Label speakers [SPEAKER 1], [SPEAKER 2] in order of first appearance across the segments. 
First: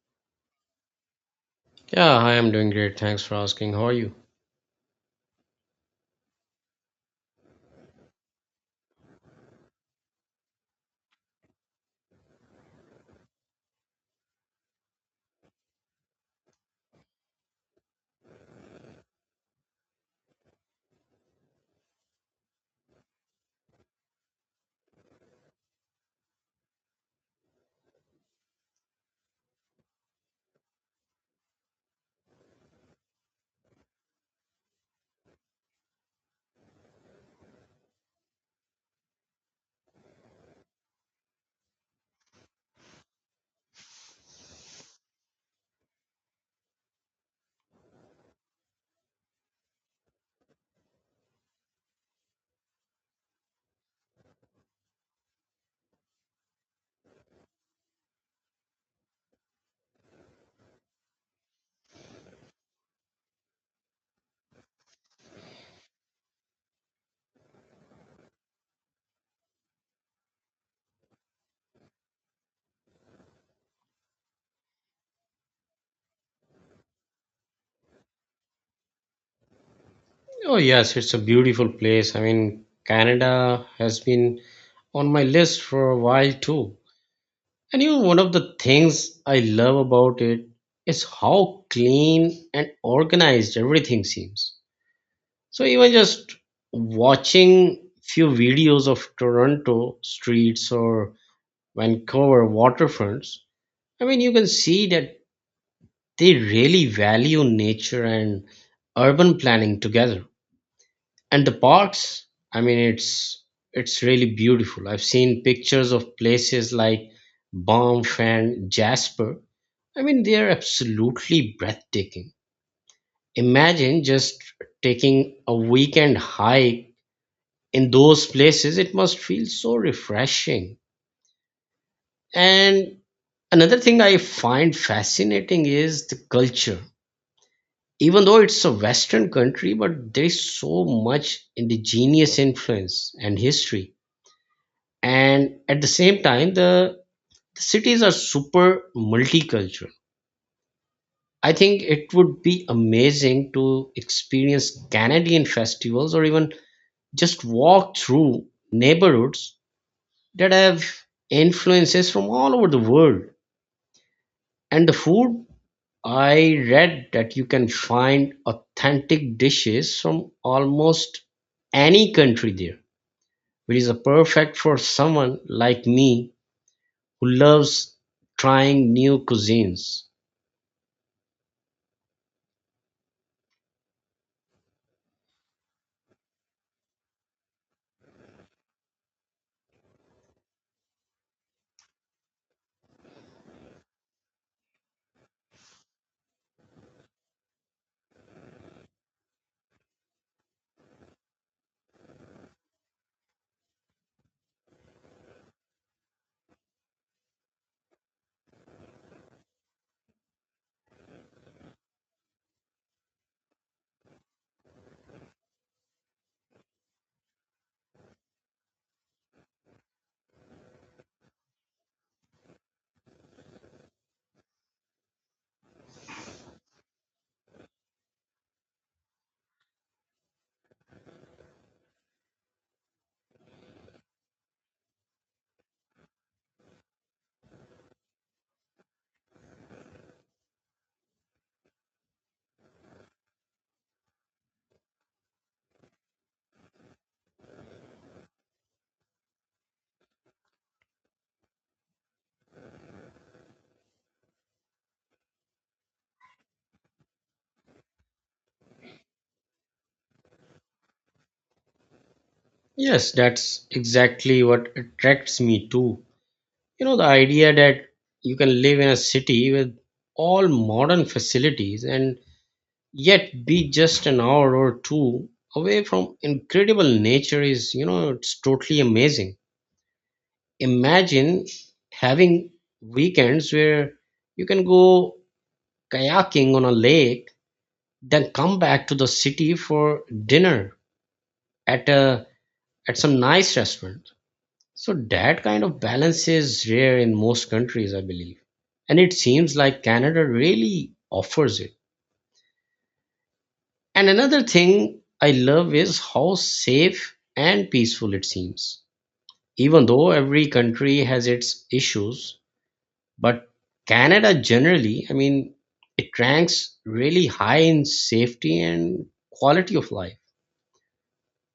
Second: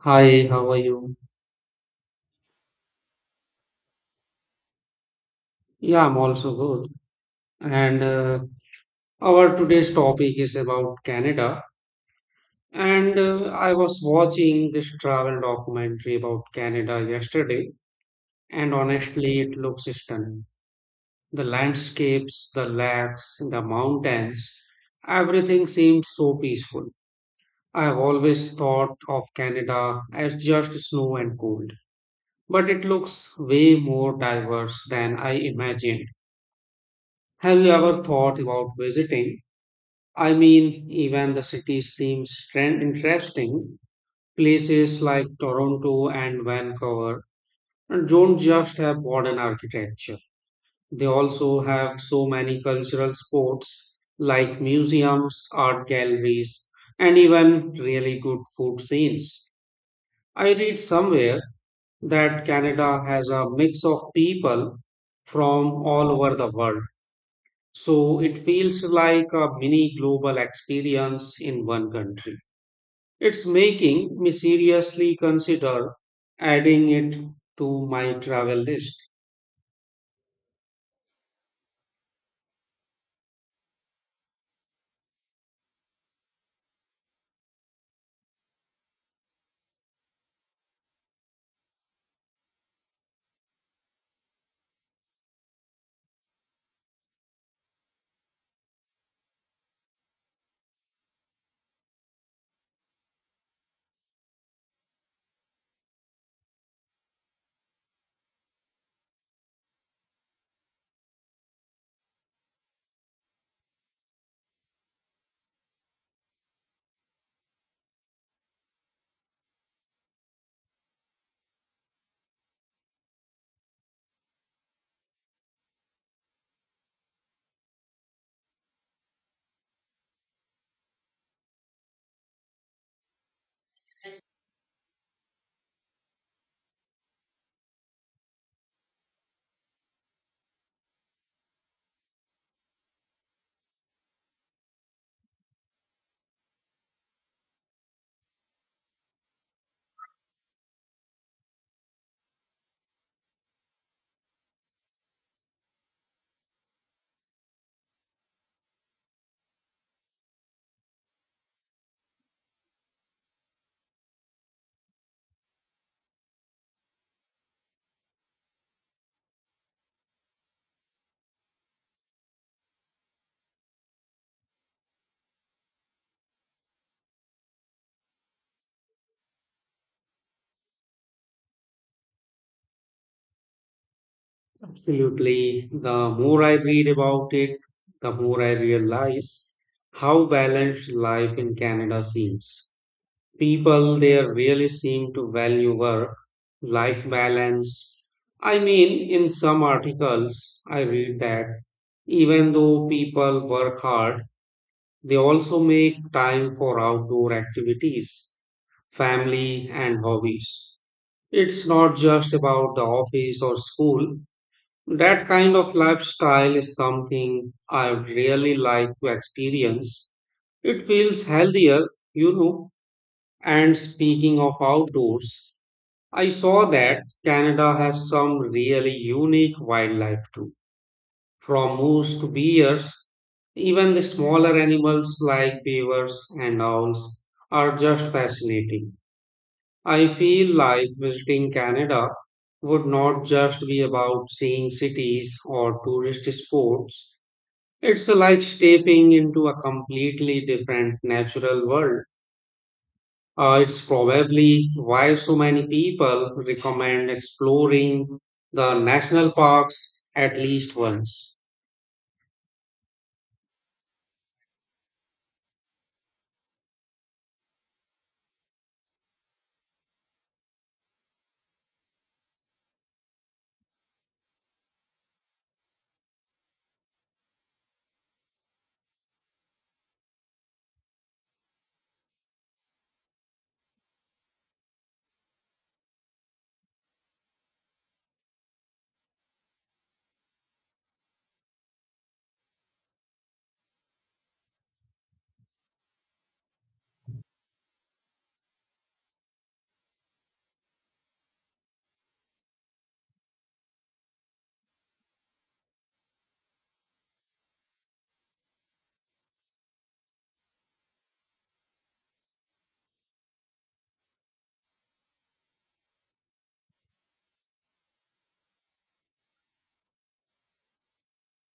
[SPEAKER 1] Hi, how are you?
[SPEAKER 2] Yeah, hi, I'm doing great. Thanks for asking. How are you?
[SPEAKER 1] Yeah, I'm also good. And Our today's topic is about Canada. And I was watching this travel documentary about Canada yesterday, and honestly, it looks stunning. The landscapes, the lakes, the mountains, everything seems so peaceful. I've always thought of Canada as just snow and cold, but it looks way more diverse than I imagined. Have you ever thought about visiting? I mean, even the cities seem interesting. Places like Toronto and Vancouver don't just have modern architecture. They also have so many cultural spots like museums, art galleries, and even really good food scenes. I read somewhere that Canada has a mix of people from all over the world. So it feels like a mini global experience in one country. It's making me seriously consider adding it to my travel list.
[SPEAKER 2] Oh, yes, it's a beautiful place. I mean, Canada has been on my list for a while too. And you know, one of the things I love about it is how clean and organized everything seems. So even just watching few videos of Toronto streets or Vancouver waterfronts, I mean, you can see that they really value nature and urban planning together. And the parks, I mean, it's really beautiful. I've seen pictures of places like Banff and Jasper. I mean, they are absolutely breathtaking. Imagine just taking a weekend hike in those places. It must feel so refreshing. And another thing I find fascinating is the culture. Even though it's a western country, but there is so much indigenous influence and history, and at the same time the cities are super multicultural. I think it would be amazing to experience Canadian festivals or even just walk through neighborhoods that have influences from all over the world. And the food, I read that you can find authentic dishes from almost any country there, which is a perfect for someone like me who loves trying new cuisines.
[SPEAKER 1] Absolutely. The more I read about it, the more I realize how balanced life in Canada seems. People there really seem to value work life balance. I mean, in some articles I read that even though people work hard, they also make time for outdoor activities, family, and hobbies. It's not just about the office or school. That kind of lifestyle is something I would really like to experience. It feels healthier, you know. And speaking of outdoors, I saw that Canada has some really unique wildlife too. From moose to bears, even the smaller animals like beavers and owls are just fascinating. I feel like visiting Canada would not just be about seeing cities or tourist spots. It's like stepping into a completely different natural world. It's probably why so many people recommend exploring the national parks at least once.
[SPEAKER 2] Yes, that's exactly what attracts me too. You know, the idea that you can live in a city with all modern facilities and yet be just an hour or two away from incredible nature is, you know, it's totally amazing. Imagine having weekends where you can go kayaking on a lake, then come back to the city for dinner at a at some nice restaurant. So that kind of balance is rare in most countries, I believe. And it seems like Canada really offers it. And another thing I love is how safe and peaceful it seems. Even though every country has its issues, but Canada generally, I mean, it ranks really high in safety and quality of life.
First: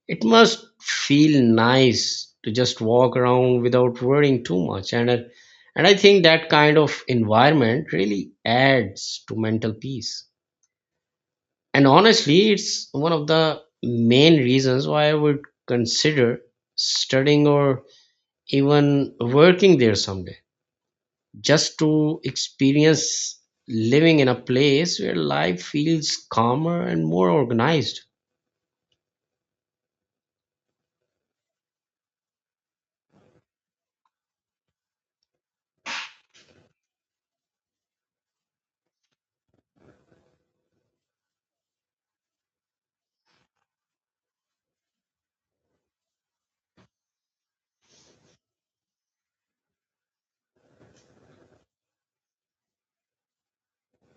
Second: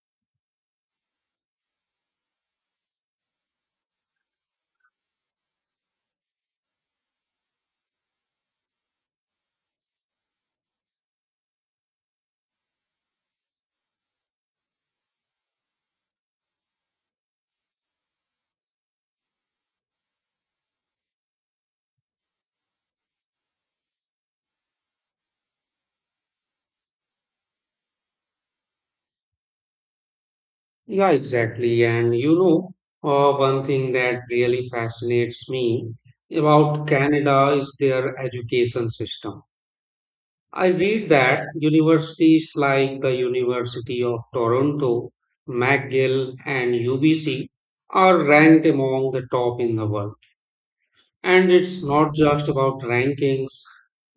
[SPEAKER 2] It must feel nice to just walk around without worrying too much. And I think that kind of environment really adds to mental peace. And honestly, it's one of the main reasons why I would consider studying or even working there someday, just to experience living in a place where life feels calmer and more organized.
[SPEAKER 1] Yeah, exactly. One thing that really fascinates me about Canada is their education system. I read that universities like the University of Toronto, McGill, and UBC are ranked among the top in the world. And it's not just about rankings.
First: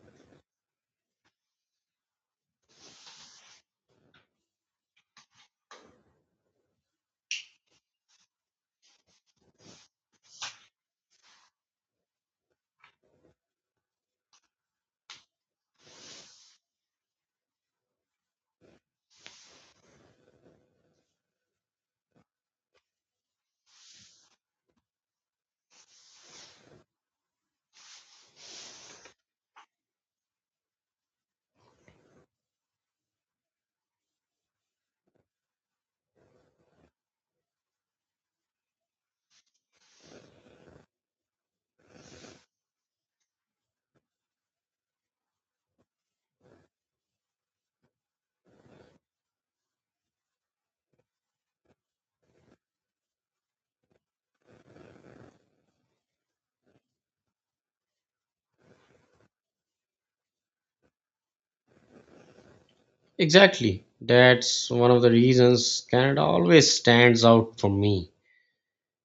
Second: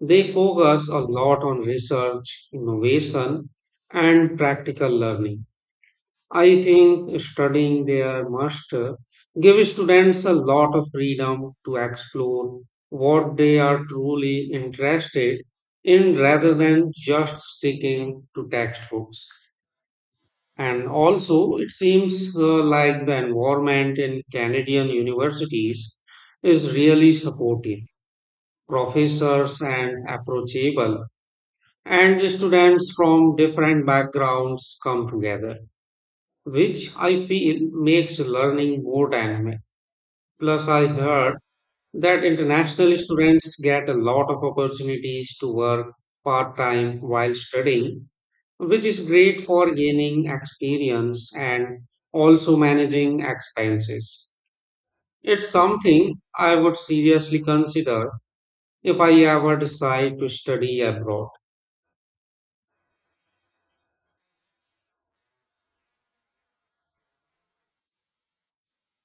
[SPEAKER 1] They focus a lot on research, innovation, and practical learning. I think studying their master gives students a lot of freedom to explore what they are truly interested in rather than just sticking to textbooks. And also, it seems like the environment in Canadian universities is really supportive, professors and approachable, and students from different backgrounds come together, which I feel makes learning more dynamic. Plus, I heard that international students get a lot of opportunities to work part time while studying, which is great for gaining experience and also managing expenses. It's something I would seriously consider if I ever decide to study abroad.
[SPEAKER 2] Exactly. That's one of the reasons Canada always stands out for me.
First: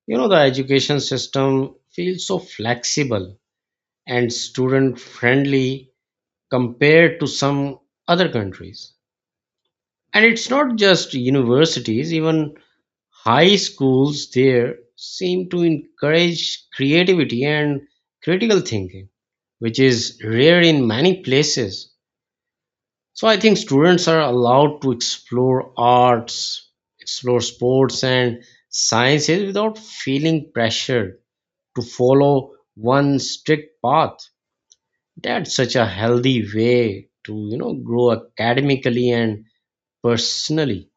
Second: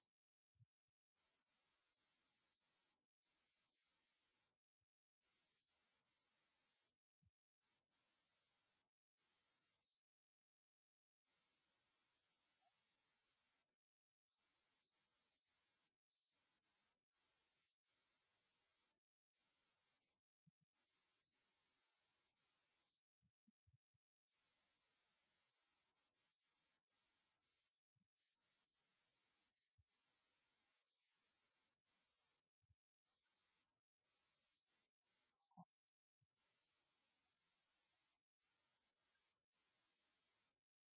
[SPEAKER 2] You know, the education system feels so flexible and student friendly compared to some other countries. And it's not just universities, even high schools there seem to encourage creativity and critical thinking, which is rare in many places. So I think students are allowed to explore arts, explore sports and sciences without feeling pressure to follow one strict path. That's such a healthy way to, you know, grow academically and personally.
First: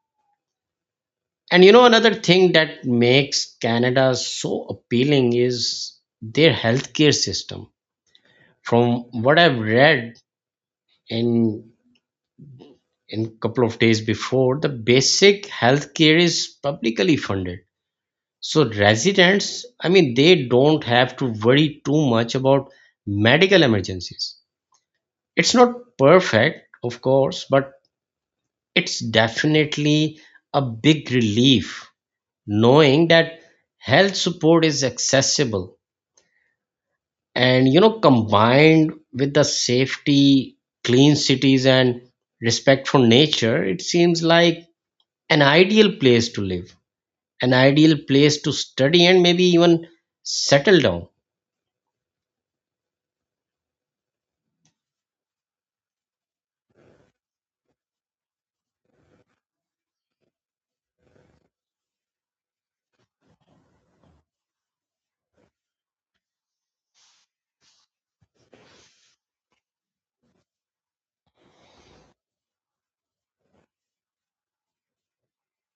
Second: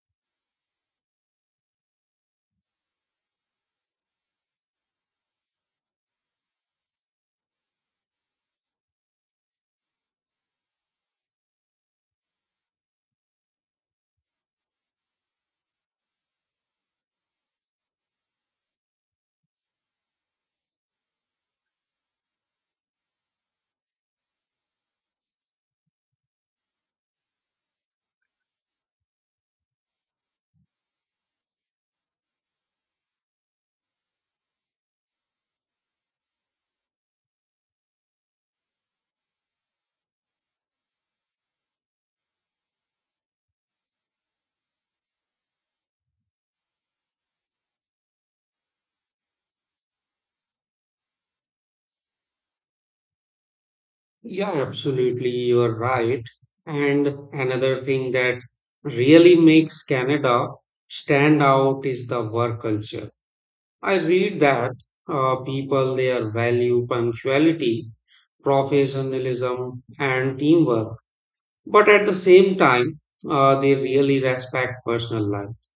[SPEAKER 2] And you know, another thing that makes Canada so appealing is their healthcare system. From what I've read in in couple of days before, the basic health care is publicly funded, so residents, I mean, they don't have to worry too much about medical emergencies. It's not perfect, of course, but it's definitely a big relief knowing that health support is accessible. And you know, combined with the safety, clean cities, and respect for nature, it seems like an ideal place to live, an ideal place to study, and maybe even settle down.
[SPEAKER 1] Yeah, absolutely. You're right. And another thing that really makes Canada stand out is the work culture. I read that people there value punctuality, professionalism, and teamwork. But at the same time, they really respect personal life.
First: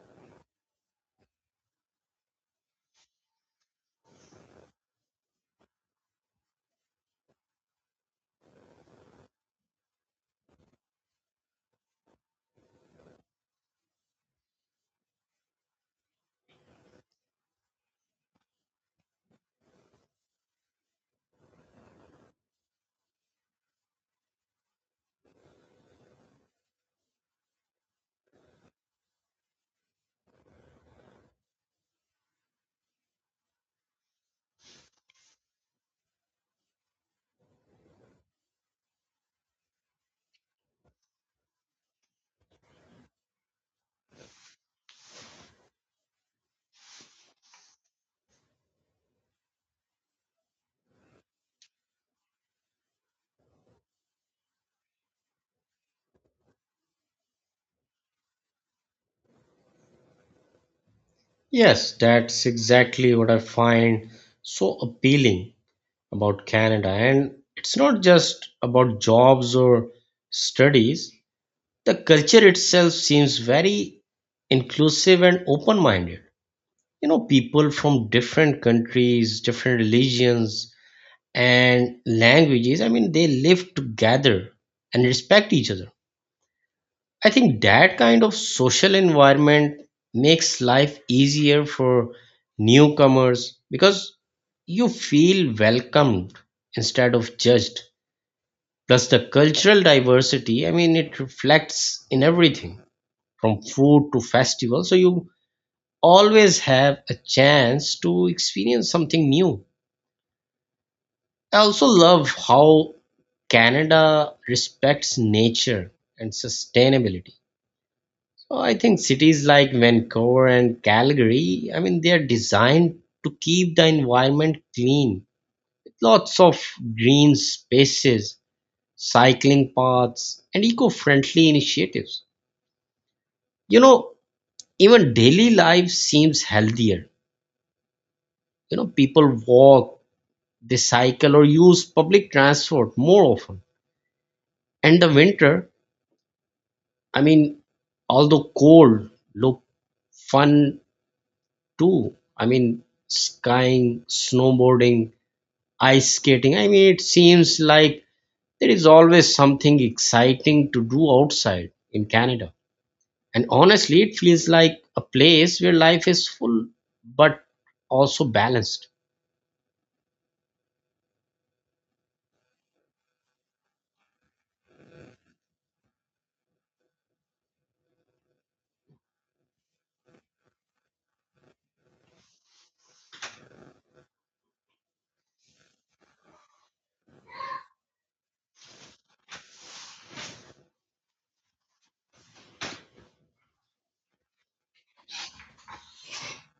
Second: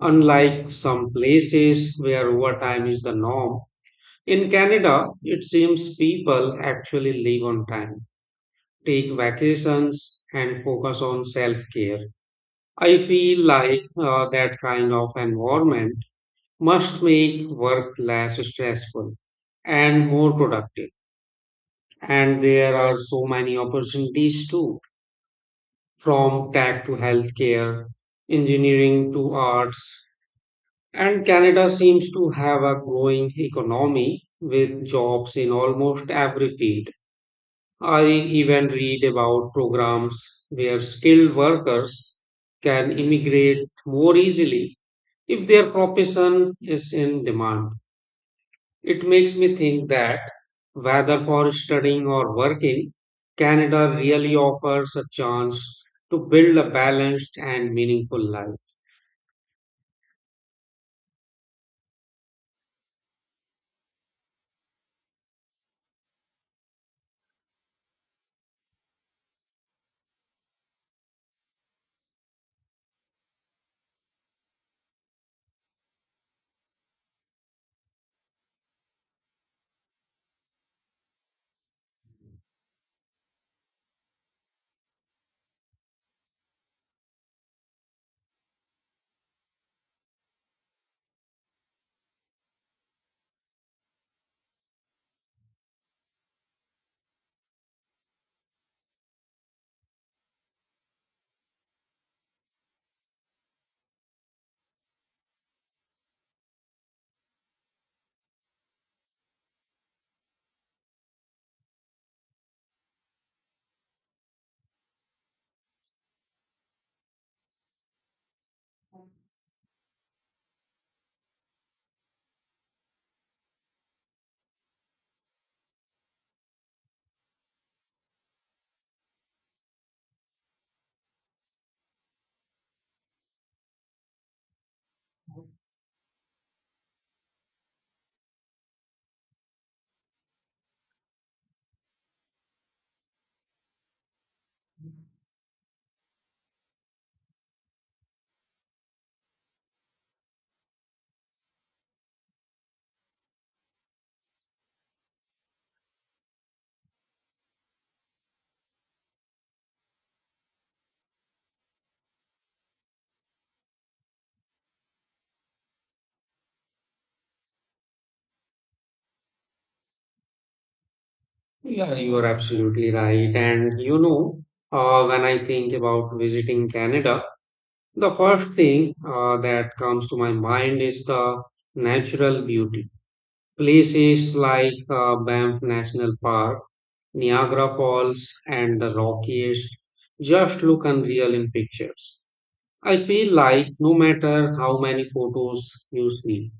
[SPEAKER 1] Unlike some places where overtime is the norm, in Canada, it seems people actually live on time, take vacations, and focus on self care. I feel like that kind of environment must make work less stressful and more productive. And there are so many opportunities too, from tech to healthcare, engineering to arts. And Canada seems to have a growing economy with jobs in almost every field. I even read about programs where skilled workers can immigrate more easily if their profession is in demand. It makes me think that whether for studying or working, Canada really offers a chance to build a balanced and meaningful life.
[SPEAKER 2] Yes, that's exactly what I find so appealing about Canada. And it's not just about jobs or studies, the culture itself seems very inclusive and open minded. You know, people from different countries, different religions, and languages, I mean, they live together and respect each other. I think that kind of social environment makes life easier for newcomers because you feel welcomed instead of judged. Plus, the cultural diversity, I mean, it reflects in everything from food to festival. So, you always have a chance to experience something new. I also love how Canada respects nature and sustainability. Oh, I think cities like Vancouver and Calgary, I mean, they are designed to keep the environment clean with lots of green spaces, cycling paths, and eco friendly initiatives. You know, even daily life seems healthier. You know, people walk, they cycle, or use public transport more often. And the winter, I mean, although cold, look fun too. I mean, skiing, snowboarding, ice skating. I mean, it seems like there is always something exciting to do outside in Canada. And honestly, it feels like a place where life is full but also balanced.
[SPEAKER 1] Yeah, you are absolutely right. When I think about visiting Canada, the first thing that comes to my mind is the natural beauty. Places like Banff National Park, Niagara Falls, and the Rockies just look unreal in pictures. I feel like no matter how many photos you see,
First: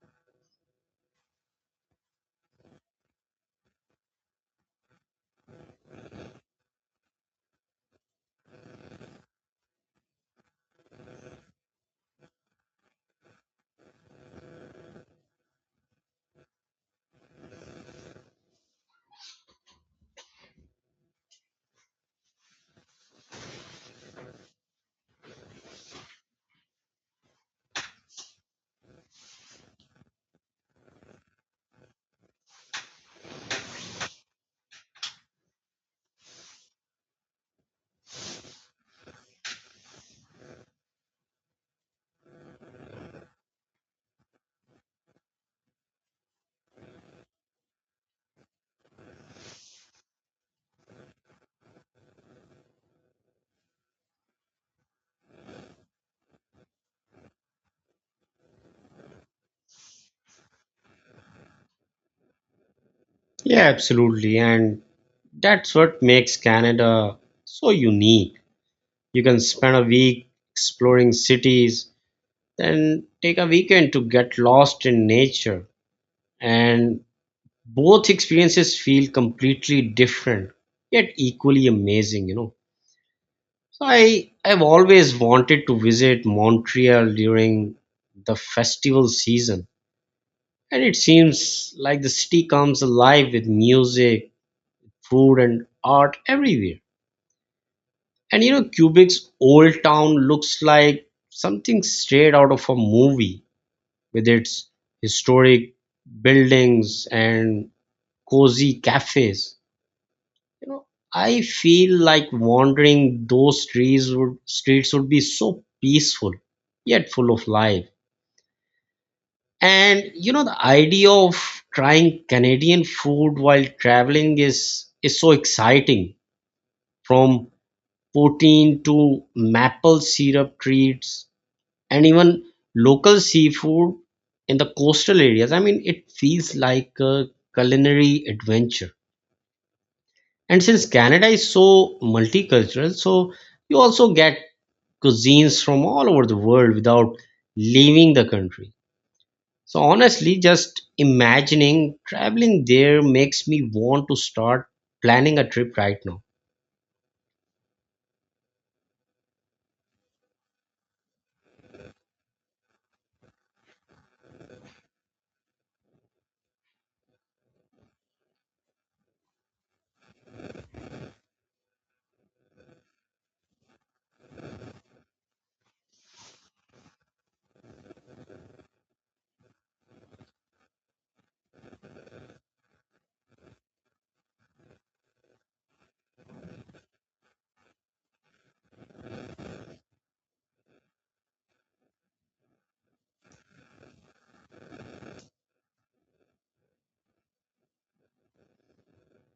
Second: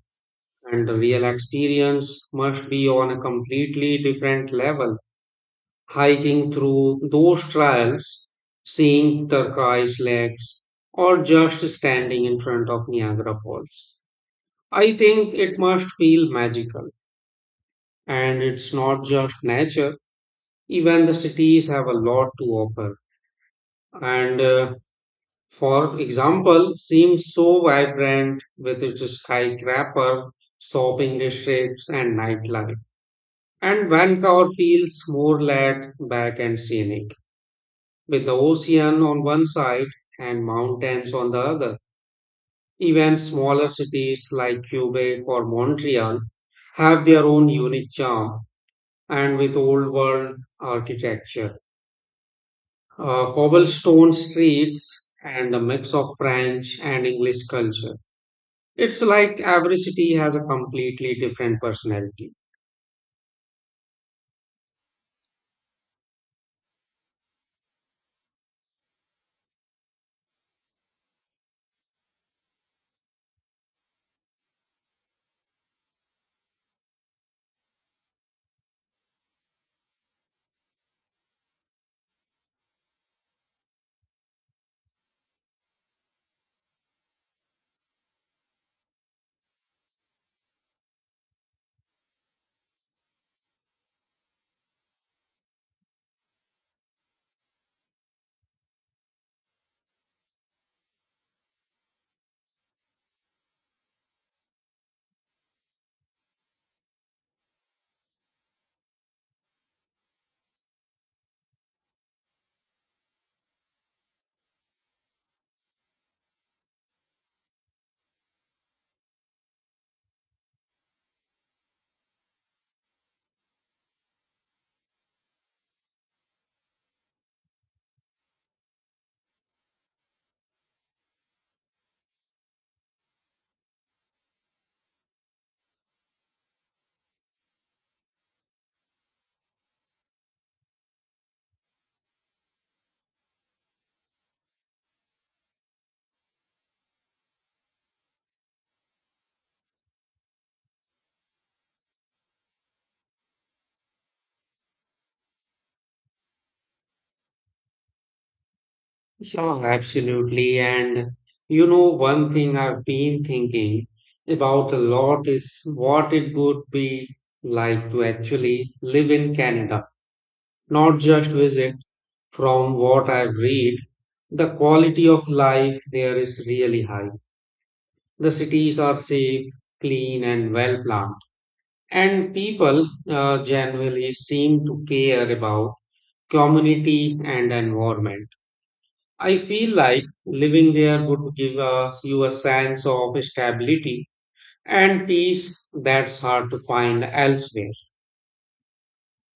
[SPEAKER 1] and the real experience must be on a completely different level, hiking through those trails, seeing turquoise lakes, or just standing in front of Niagara Falls. I think it must feel magical. And it's not just nature, even the cities have a lot to offer. And For example, seems so vibrant with its skyscraper, shopping districts, and nightlife. And Vancouver feels more laid back and scenic, with the ocean on one side and mountains on the other. Even smaller cities like Quebec or Montreal have their own unique charm, and with old world architecture, cobblestone streets, and a mix of French and English culture. It's like every city has a completely different personality.
[SPEAKER 2] Yeah, absolutely. And that's what makes Canada so unique. You can spend a week exploring cities, then take a weekend to get lost in nature. And both experiences feel completely different, yet equally amazing, you know. I've always wanted to visit Montreal during the festival season, and it seems like the city comes alive with music, food, and art everywhere. And you know, Quebec's old town looks like something straight out of a movie with its historic buildings and cozy cafes. You know, I feel like wandering those streets would be so peaceful yet full of life. And you know, the idea of trying Canadian food while traveling is so exciting. From poutine to maple syrup treats and even local seafood in the coastal areas, I mean, it feels like a culinary adventure. And since Canada is so multicultural, so you also get cuisines from all over the world without leaving the country. So honestly, just imagining traveling there makes me want to start planning a trip right now.
[SPEAKER 1] Yeah, absolutely. And you know, one thing I've been thinking about a lot is what it would be like to actually live in Canada, not just visit. From what I've read, the quality of life there is really high. The cities are safe, clean, and well planned. And people generally seem to care about community and environment. I feel like living there would give you a sense of stability and peace that's hard to find elsewhere.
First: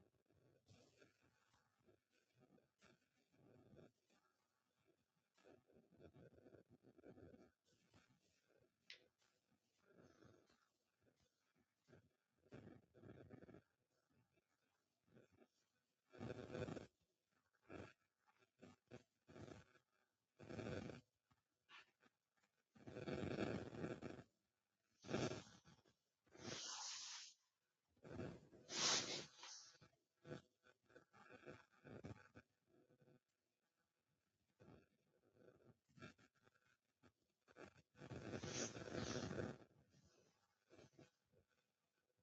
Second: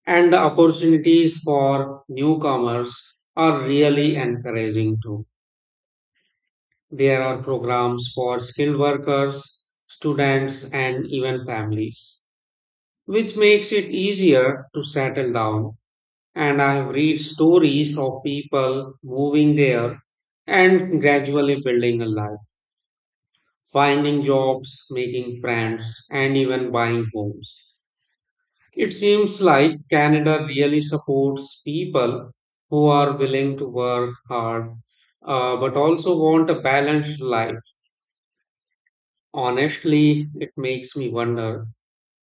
[SPEAKER 1] And the opportunities for newcomers are really encouraging too. There are programs for skilled workers, students, and even families, which makes it easier to settle down. And I have read stories of people moving there and gradually building a life, finding jobs, making friends, and even buying homes. It seems like Canada really supports people who are willing to work hard, but also want a balanced life. Honestly, it makes me wonder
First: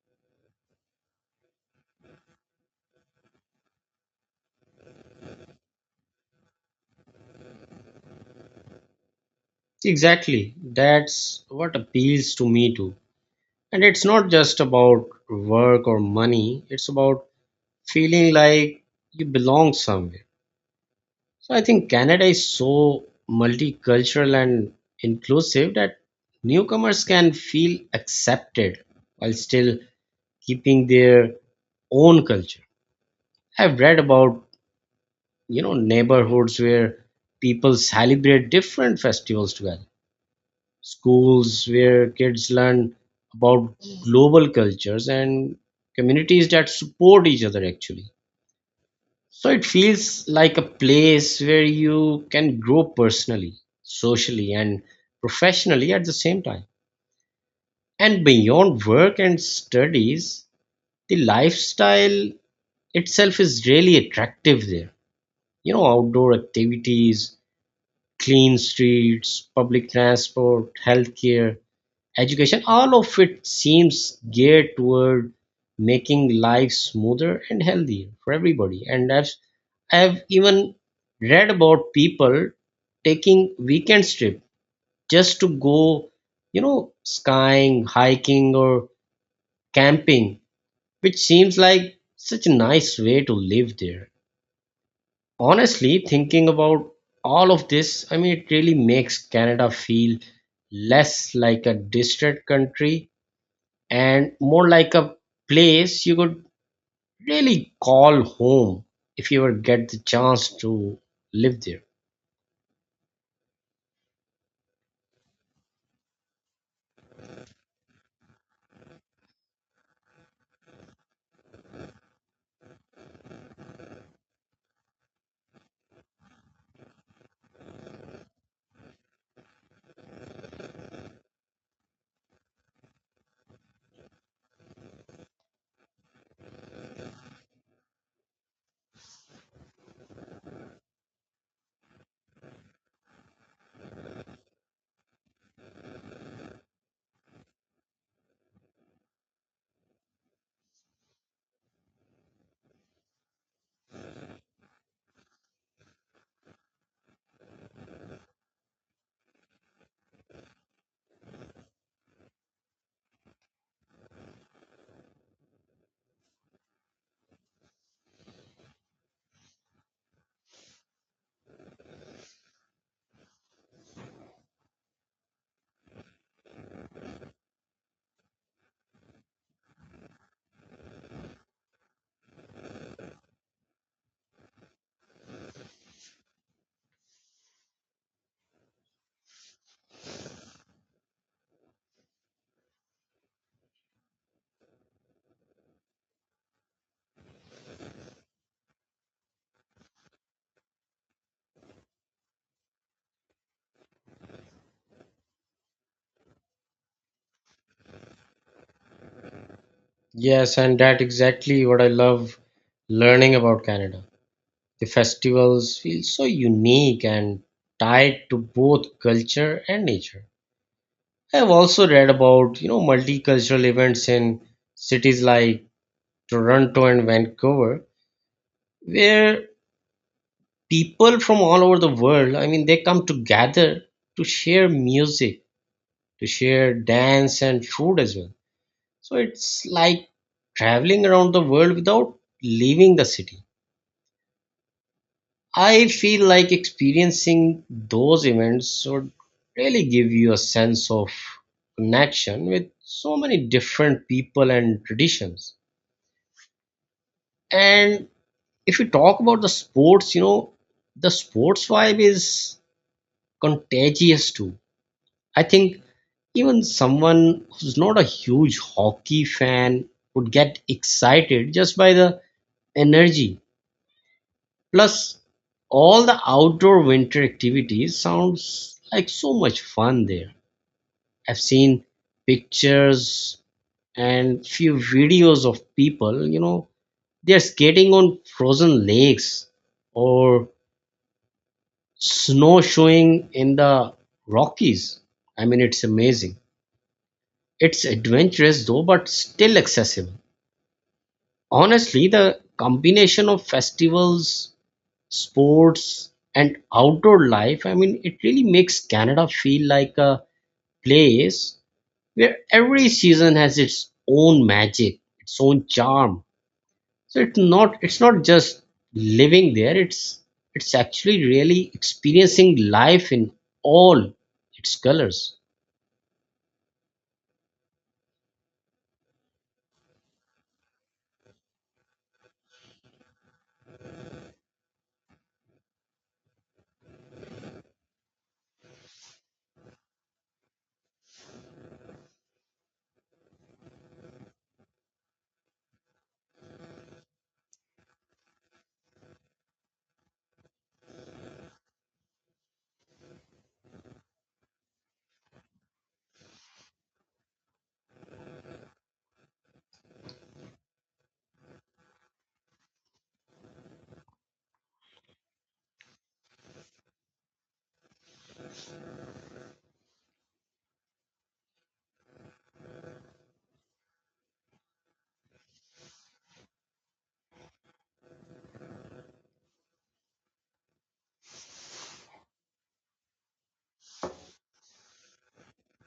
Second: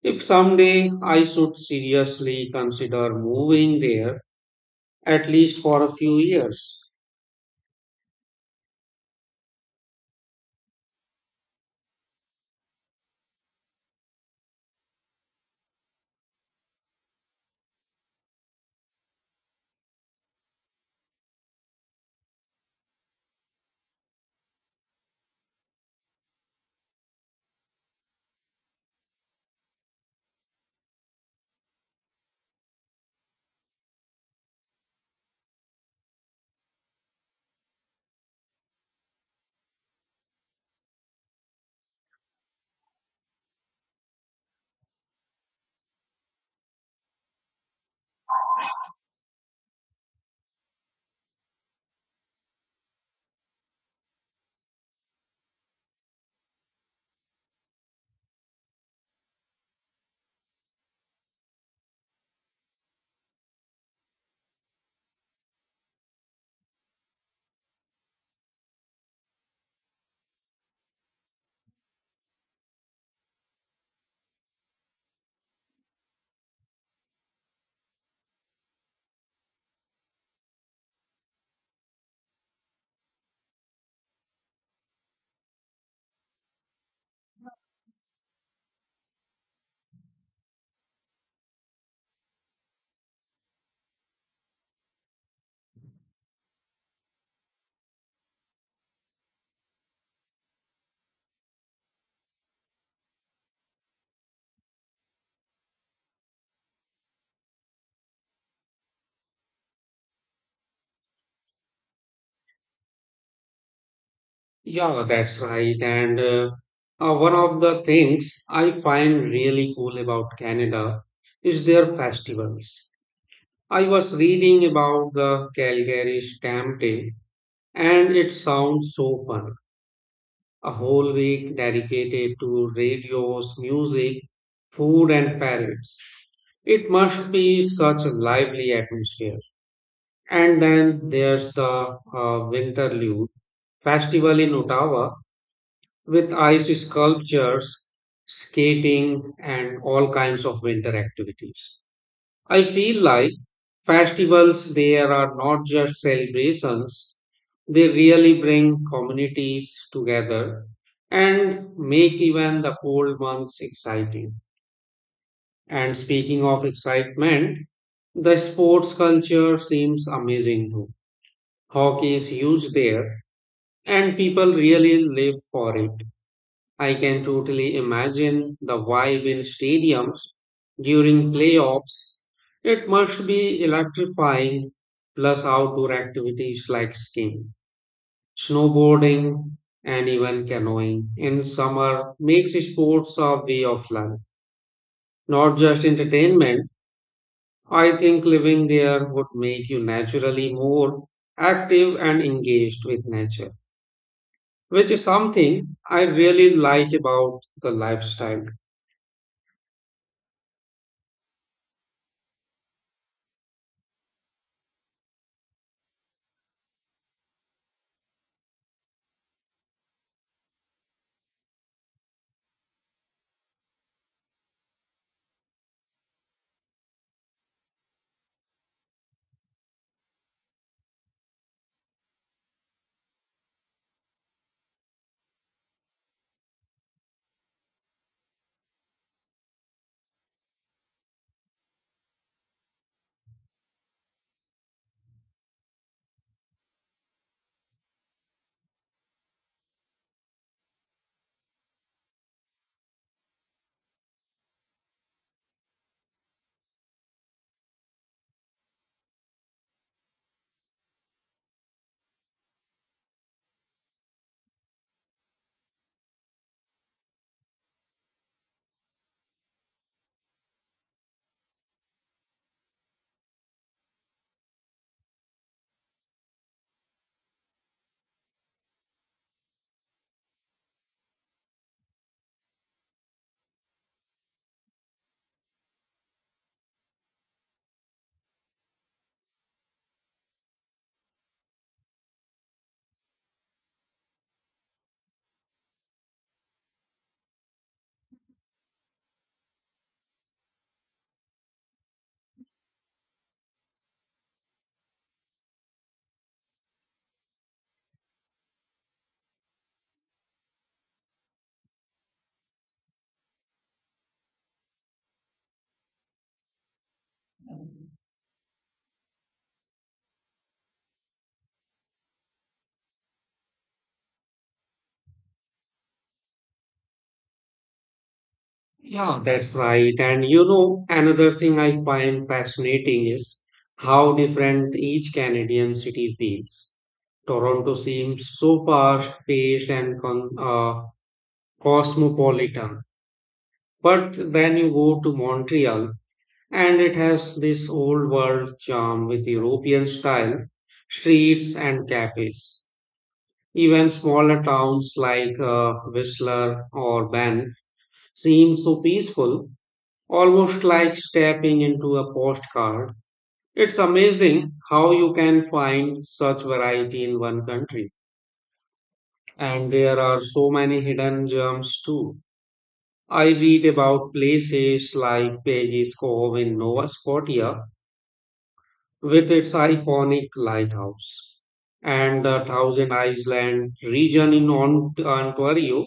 [SPEAKER 1] if someday I should seriously consider moving there, at least for a few years.
[SPEAKER 2] Exactly. That's what appeals to me too. And it's not just about work or money, it's about feeling like you belong somewhere. So I think Canada is so multicultural and inclusive that newcomers can feel accepted while still keeping their own culture. I've read about, you know, neighborhoods where people celebrate different festivals together, schools where kids learn about global cultures, and communities that support each other actually. So it feels like a place where you can grow personally, socially, and professionally at the same time. And beyond work and studies, the lifestyle itself is really attractive there. You know, outdoor activities, clean streets, public transport, healthcare, education, all of it seems geared toward making life smoother and healthier for everybody. And I've even read about people taking weekend trip just to go, you know, skying, hiking, or camping, which seems like such a nice way to live there. Honestly, thinking about all of this, I mean, it really makes Canada feel less like a distant country and more like a place you could really call home if you ever get the chance to live there.
[SPEAKER 1] Yeah, that's right. And One of the things I find really cool about Canada is their festivals. I was reading about the Calgary Stamp Day, and it sounds so fun. A whole week dedicated to radios, music, food, and parades. It must be such a lively atmosphere. And then there's the Winterlude Festival in Ottawa, with ice sculptures, skating, and all kinds of winter activities. I feel like festivals there are not just celebrations, they really bring communities together and make even the cold months exciting. And speaking of excitement, the sports culture seems amazing too. Hockey is huge there, and people really live for it. I can totally imagine the vibe in stadiums during playoffs. It must be electrifying, plus outdoor activities like skiing, snowboarding, and even canoeing in summer makes sports a way of life, not just entertainment. I think living there would make you naturally more active and engaged with nature, which is something I really like about the lifestyle.
[SPEAKER 2] Yes, and that exactly what I love learning about Canada. The festivals feel so unique and tied to both culture and nature. I've also read about, you know, multicultural events in cities like Toronto and Vancouver, where people from all over the world, I mean, they come together to share music, to share dance and food as well. So it's like traveling around the world without leaving the city. I feel like experiencing those events would really give you a sense of connection with so many different people and traditions. And if you talk about the sports, you know, the sports vibe is contagious too. I think even someone who's not a huge hockey fan would get excited just by the energy. Plus, all the outdoor winter activities sounds like so much fun there. I've seen pictures and few videos of people, you know, they're skating on frozen lakes or snowshoeing in the Rockies. I mean, it's amazing. It's adventurous though, but still accessible. Honestly, the combination of festivals, sports, and outdoor life, I mean, it really makes Canada feel like a place where every season has its own magic, its own charm. So it's not just living there, it's actually really experiencing life in all its colors.
[SPEAKER 1] Yeah, that's right. And you know, another thing I find fascinating is how different each Canadian city feels. Toronto seems so fast-paced and con cosmopolitan, but then you go to Montreal, and it has this old world charm with European style streets and cafes. Even smaller towns like Whistler or Banff seem so peaceful, almost like stepping into a postcard. It's amazing how you can find such variety in one country. And there are so many hidden gems too. I read about places like Peggy's Cove in Nova Scotia with its iconic lighthouse, and the Thousand Island region in Ontario.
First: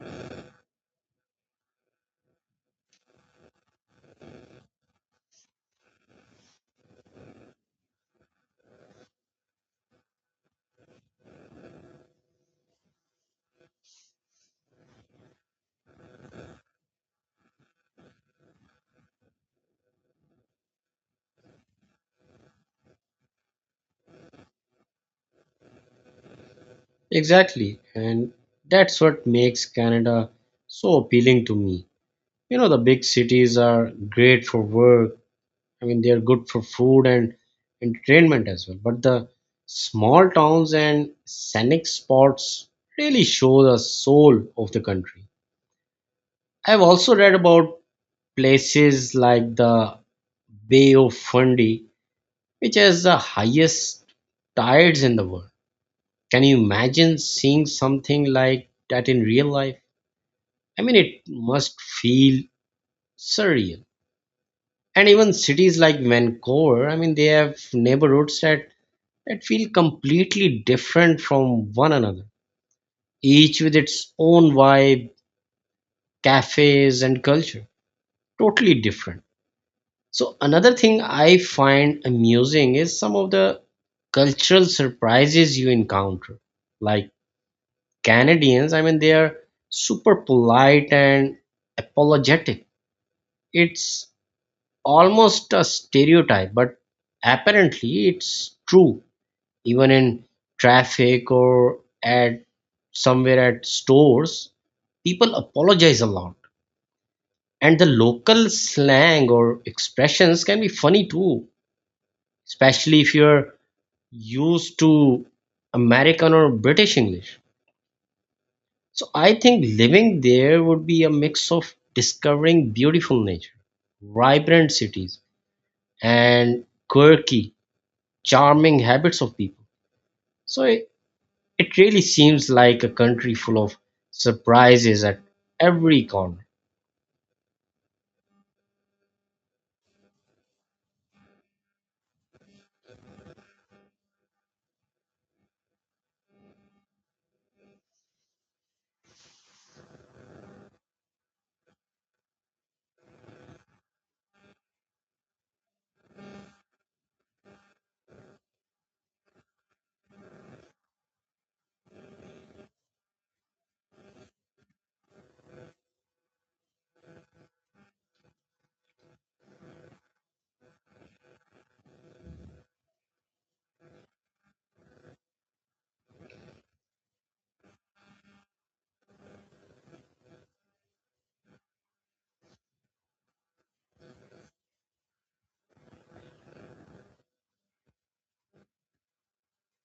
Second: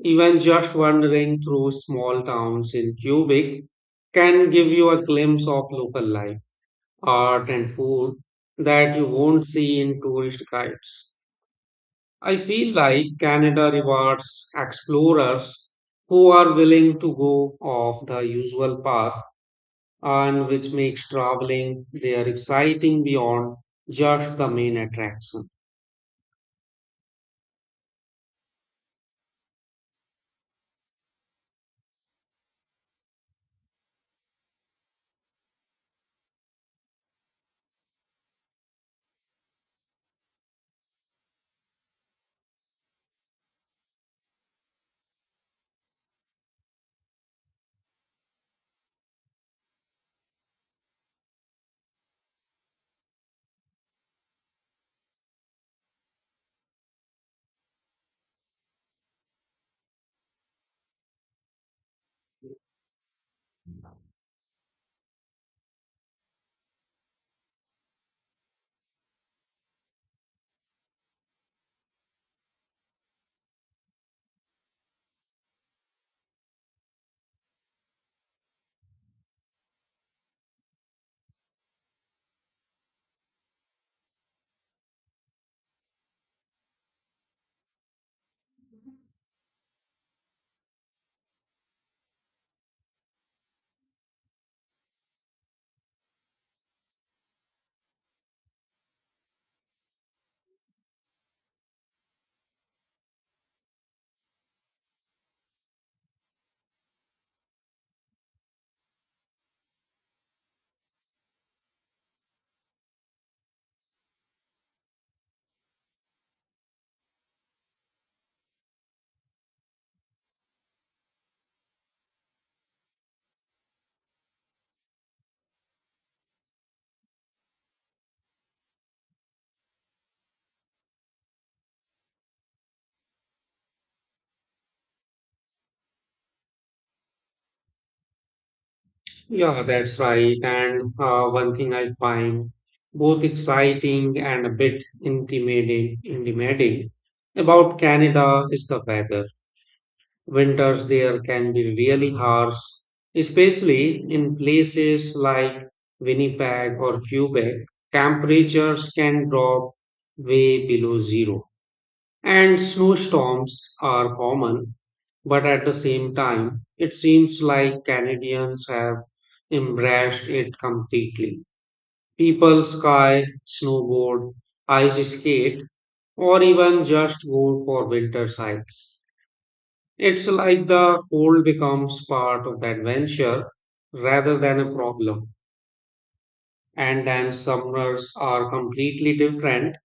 [SPEAKER 1] Even just wandering through small towns in Quebec can give you a glimpse of local life, art, and food that you won't see in tourist guides. I feel like Canada rewards explorers who are willing to go off the usual path, and which makes traveling there exciting beyond just the main attraction.
[SPEAKER 2] Exactly. And that's what makes Canada so appealing to me. You know, the big cities are great for work. I mean, they're good for food and entertainment as well. But the small towns and scenic spots really show the soul of the country. I've also read about places like the Bay of Fundy, which has the highest tides in the world. Can you imagine seeing something like that in real life? I mean, it must feel surreal. And even cities like Vancouver, I mean, they have neighborhoods that feel completely different from one another, each with its own vibe, cafes, and culture. Totally different. So another thing I find amusing is some of the cultural surprises you encounter. Like Canadians, I mean, they are super polite and apologetic. It's almost a stereotype, but apparently it's true, even in traffic or at somewhere at stores, people apologize a lot. And the local slang or expressions can be funny too, especially if you're used to American or British English. So I think living there would be a mix of discovering beautiful nature, vibrant cities, and quirky, charming habits of people. So it really seems like a country full of surprises at every corner.
[SPEAKER 1] Yeah, that's right. And One thing I find both exciting and a bit intimidating about Canada is the weather. Winters there can be really harsh, especially in places like Winnipeg or Quebec. Temperatures can drop way below zero, and snowstorms are common. But at the same time, it seems like Canadians have embraced it completely. People ski, snowboard, ice skate, or even just go for winter hikes. It's like the cold becomes part of the adventure rather than a problem. And then summers are completely different.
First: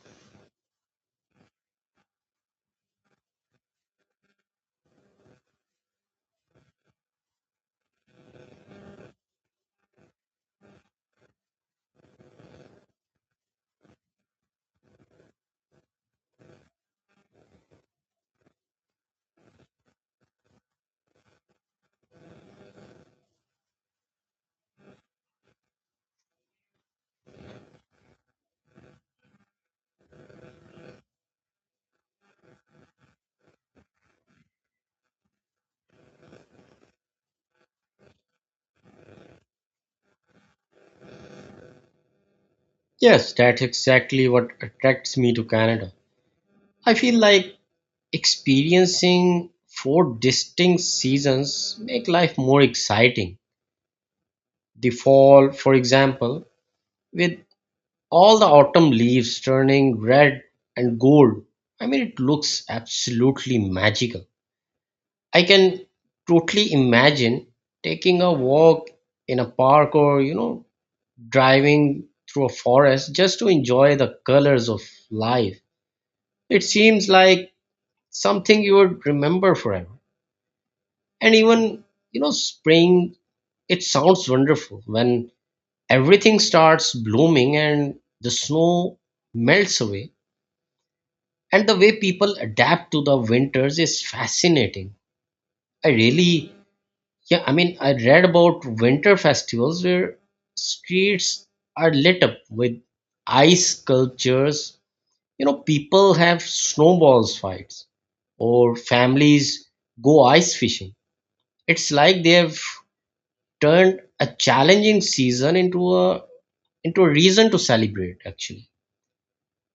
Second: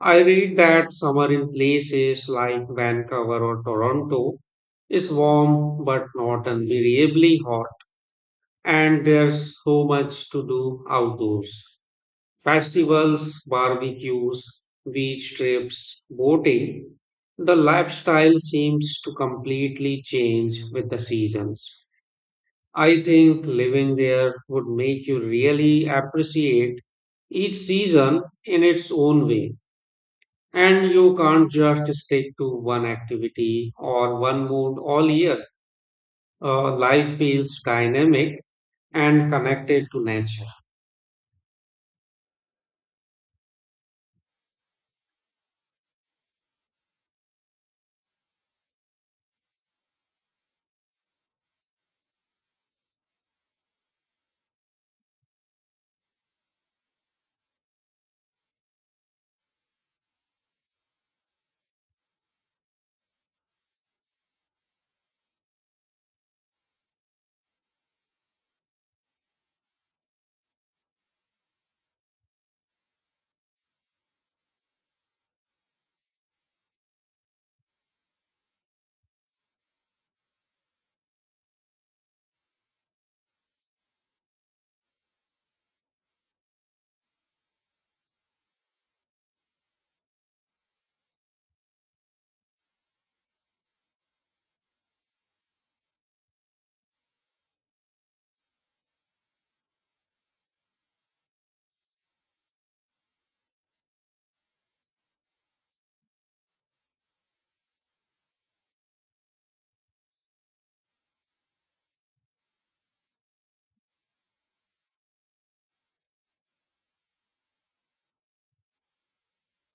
[SPEAKER 1] I read that summer in places like Vancouver or Toronto is warm but not unbearably hot. And there's so much to do outdoors. Festivals, barbecues, beach trips, boating. The lifestyle seems to completely change with the seasons. I think living there would make you really appreciate each season in its own way. And you can't just stick to one activity or one mood all year. Life feels dynamic and connected to nature.
[SPEAKER 2] Yes, that's exactly what attracts me to Canada. I feel like experiencing four distinct seasons make life more exciting. The fall, for example, with all the autumn leaves turning red and gold, I mean, it looks absolutely magical. I can totally imagine taking a walk in a park or, you know, driving through a forest just to enjoy the colors of life. It seems like something you would remember forever. And even, you know, spring, it sounds wonderful when everything starts blooming and the snow melts away. And the way people adapt to the winters is fascinating. I really, yeah, I mean, I read about winter festivals where streets are lit up with ice sculptures. You know, people have snowballs fights or families go ice fishing. It's like they have turned a challenging season into a reason to celebrate actually.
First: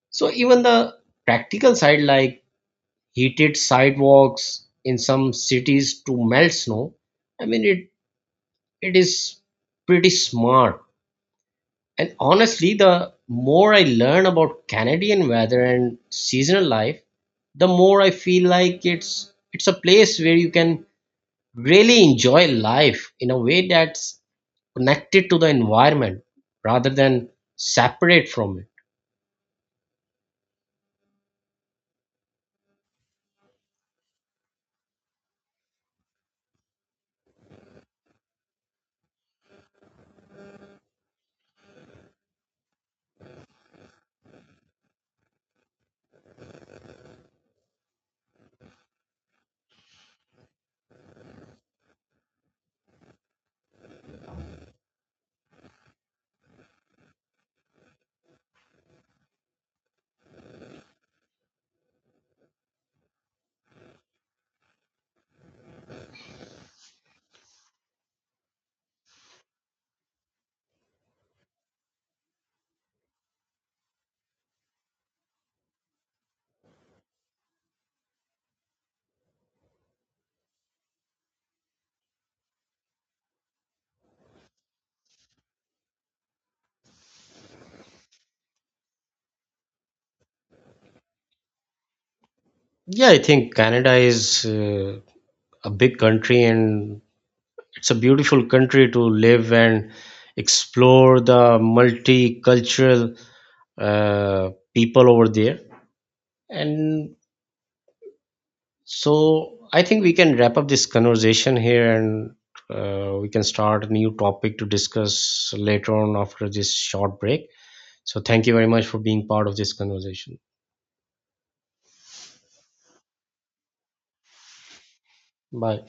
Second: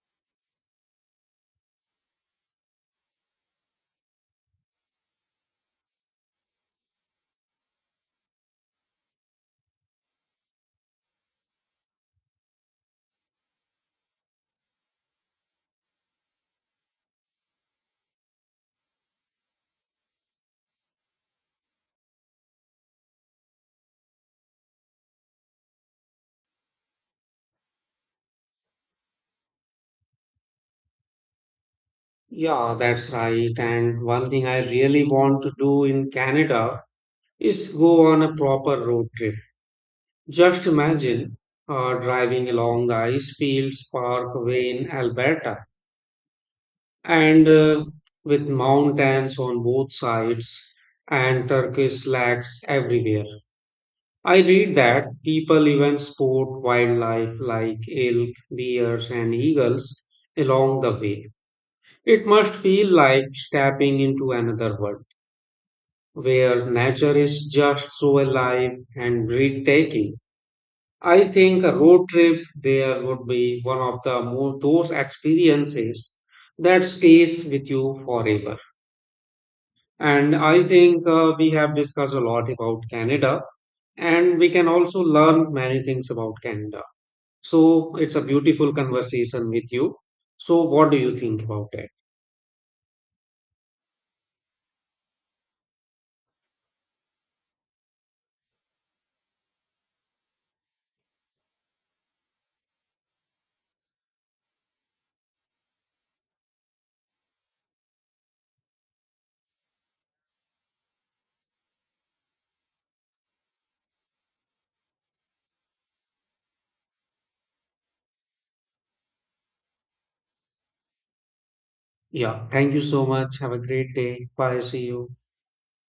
[SPEAKER 2] So even the practical side, like heated sidewalks in some cities to melt snow, I mean, it is pretty smart. And honestly, the more I learn about Canadian weather and seasonal life, the more I feel like it's a place where you can really enjoy life in a way that's connected to the environment rather than separate from it.
[SPEAKER 1] Yeah, that's right. And one thing I really want to do in Canada is go on a proper road trip. Just imagine driving along the ice fields parkway in Alberta and with mountains on both sides and Turkish lakes everywhere. I read that people even sport wildlife like elk, bears, and eagles along the way. It must feel like stepping into another world where nature is just so alive and breathtaking. I think a road trip there would be one of the more those experiences that stays with you forever. And I think we have discussed a lot about Canada, and we can also learn many things about Canada. So it's a beautiful conversation with you. So, what do you think about it?
[SPEAKER 2] Yeah, I think Canada is a big country, and it's a beautiful country to live and explore the multicultural uh, people over there. And so I think we can wrap up this conversation here, and we can start a new topic to discuss later on after this short break. So thank you very much for being part of this conversation.
[SPEAKER 1] Yeah, thank you so much. Have a great day. Bye. See you.
[SPEAKER 2] Bye.